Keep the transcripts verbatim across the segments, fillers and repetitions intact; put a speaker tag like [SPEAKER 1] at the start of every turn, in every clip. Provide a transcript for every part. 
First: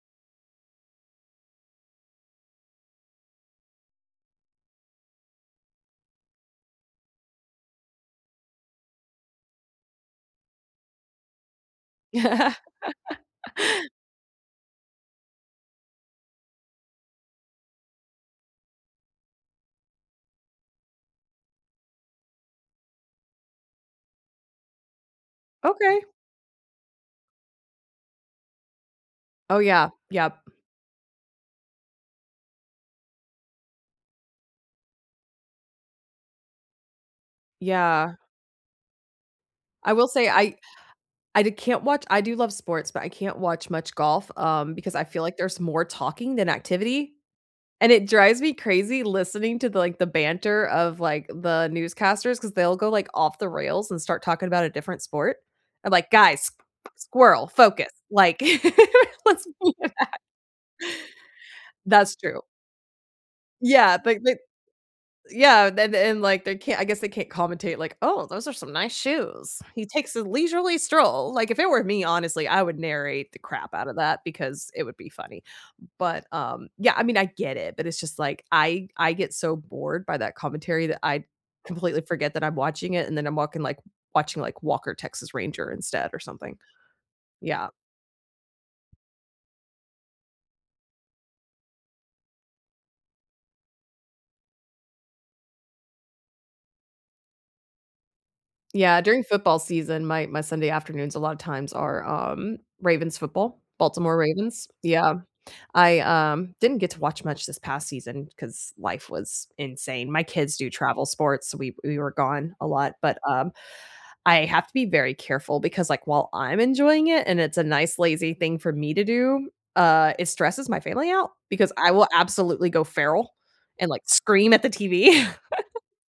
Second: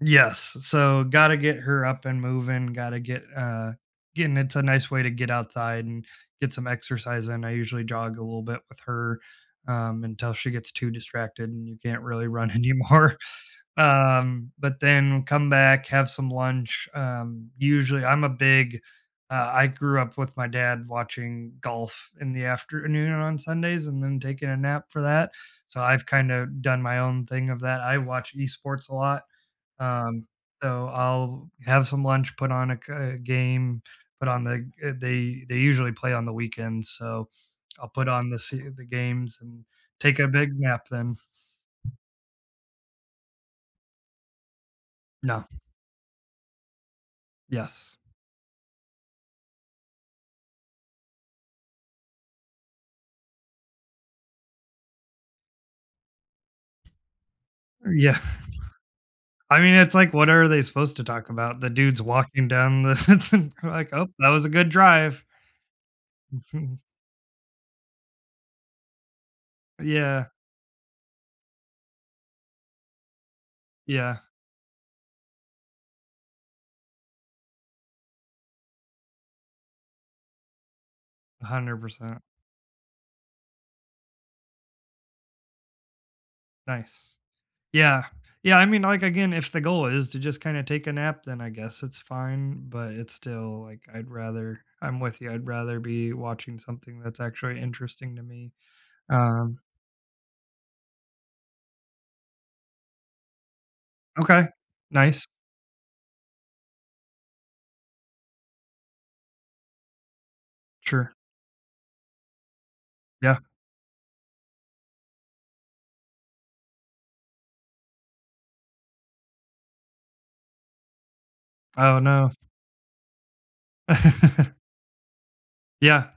[SPEAKER 1] Yes, s so gotta get her up and moving, gotta get, uh, getting into a nice way to get outside and get some exercise and I usually jog a little bit with her, um, until she gets too distracted and you can't really run anymore. Um, but then come back, have some lunch um, usually, I'm a big uh, I grew up with my dad watching golf in the afternoon on Sundays and then taking a nap for that. So,
[SPEAKER 2] Okay.
[SPEAKER 1] I've kind of done my own thing of that. I watch eSports a lot.
[SPEAKER 2] Oh yeah,
[SPEAKER 1] Um,
[SPEAKER 2] yep.
[SPEAKER 1] so I'll have some lunch, put on a c game, put on the, uh, they they usually play on the weekends, so I'll put
[SPEAKER 2] Yeah.
[SPEAKER 1] on the se the games and
[SPEAKER 2] I will
[SPEAKER 1] take
[SPEAKER 2] say
[SPEAKER 1] a big
[SPEAKER 2] I
[SPEAKER 1] nap then.
[SPEAKER 2] I di can't watch I do love sports, but I can't watch much golf, um, because I feel like
[SPEAKER 1] No.
[SPEAKER 2] there's more talking than activity, and
[SPEAKER 1] Yes.
[SPEAKER 2] it drives me crazy listening to the, like the banter of, like, the newscasters 'cause they'll go like off the rails and start talking about a different sport. I'm like, "Guys, squirrel, focus,
[SPEAKER 1] Yeah,
[SPEAKER 2] like let's"
[SPEAKER 1] I mean, it's like
[SPEAKER 2] [unintelligible]
[SPEAKER 1] what are they supposed to talk about? The dude's
[SPEAKER 2] That's true.
[SPEAKER 1] walking down the like,
[SPEAKER 2] Yeah,
[SPEAKER 1] "Oh,
[SPEAKER 2] like
[SPEAKER 1] that
[SPEAKER 2] they
[SPEAKER 1] was a good drive."
[SPEAKER 2] Yeah, then the and, like they can't
[SPEAKER 1] Mhm.
[SPEAKER 2] I guess they can't commentate like, "Oh, those are some nice shoes. He takes a
[SPEAKER 1] Yeah.
[SPEAKER 2] leisurely stroll," like if it were me, honestly, I would narrate the crap out of that
[SPEAKER 1] Yeah.
[SPEAKER 2] because it would be funny, but um, yeah, I mean I get it, but it's just like I I get so bored by that commentary that I
[SPEAKER 1] a hundred
[SPEAKER 2] completely
[SPEAKER 1] percent.
[SPEAKER 2] forget that I'm watching it and then I'm walking like watching like Walker, Texas Ranger instead or something,
[SPEAKER 1] Nice.
[SPEAKER 2] yeah.
[SPEAKER 1] Yeah, yeah, I mean, like, again, if the goal is to just kinda take a nap, then I guess it's fine, but it's still like I'd rather, I'm with you, I'd rather be watching something that's actually interesting to me.
[SPEAKER 2] Yeah, during football
[SPEAKER 1] Um
[SPEAKER 2] season, my my Sunday afternoons a lot of times are um, Ravens football, Baltimore
[SPEAKER 1] Okay,
[SPEAKER 2] Ravens, yeah,
[SPEAKER 1] nice.
[SPEAKER 2] I um, didn't get to watch much this past season 'cause life was insane. My kids do travel
[SPEAKER 1] Sure.
[SPEAKER 2] sports, we we were gone a lot, but,
[SPEAKER 1] Yeah.
[SPEAKER 2] um, I have to be very careful because, like, while I'm enjoying it and it's a nice, lazy thing for me to do, uh, it stresses my family out because I
[SPEAKER 1] Oh
[SPEAKER 2] will
[SPEAKER 1] no.
[SPEAKER 2] absolutely go feral and, like, scream at the TV.
[SPEAKER 1] Yeah.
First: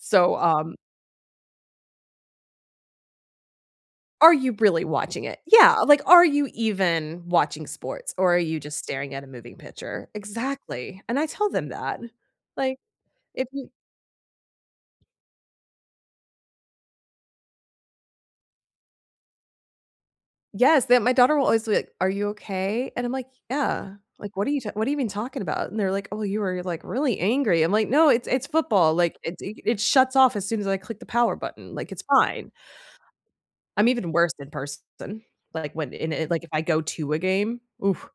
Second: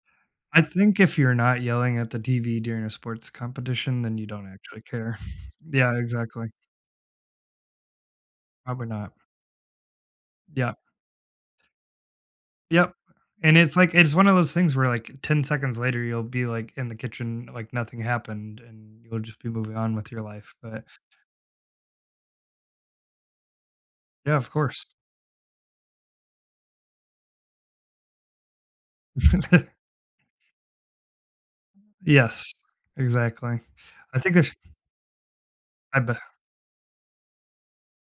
[SPEAKER 2] So,
[SPEAKER 1] I
[SPEAKER 2] um
[SPEAKER 1] think if you're not yelling at the TV during a sports competition, then you
[SPEAKER 2] Are
[SPEAKER 1] don't
[SPEAKER 2] you
[SPEAKER 1] actually
[SPEAKER 2] really
[SPEAKER 1] care.
[SPEAKER 2] watching it? Yeah,
[SPEAKER 1] Yeah,
[SPEAKER 2] like, are
[SPEAKER 1] exactly.
[SPEAKER 2] you even watching sports, or are you just
[SPEAKER 1] Probably not.
[SPEAKER 2] staring at a moving picture?
[SPEAKER 1] Yup.
[SPEAKER 2] Exactly, and I told them that, like,
[SPEAKER 1] Yep,
[SPEAKER 2] if
[SPEAKER 1] and
[SPEAKER 2] you
[SPEAKER 1] it's like, it's one of those things where, like, ten seconds later you'll be, like, in the kitchen, like nothing happened and you'll just be moving on with your life,
[SPEAKER 2] Yes,
[SPEAKER 1] but
[SPEAKER 2] the my daughter will always be like, "Are you okay?" And I'm like, "Yeah,
[SPEAKER 1] Yeah,
[SPEAKER 2] like, what
[SPEAKER 1] of
[SPEAKER 2] are you t
[SPEAKER 1] course.
[SPEAKER 2] what are you even talking about?" And they're like, "Oh, you were like really angry." I'm like, "No, it's it's football, like it's e it shuts off as soon as I click the power button, like, it's fine."
[SPEAKER 1] Yes, exactly.
[SPEAKER 2] I'm even
[SPEAKER 1] I
[SPEAKER 2] worse
[SPEAKER 1] think
[SPEAKER 2] in
[SPEAKER 1] there's
[SPEAKER 2] person, like when
[SPEAKER 1] I
[SPEAKER 2] in
[SPEAKER 1] be
[SPEAKER 2] it like if I go to a game, oof.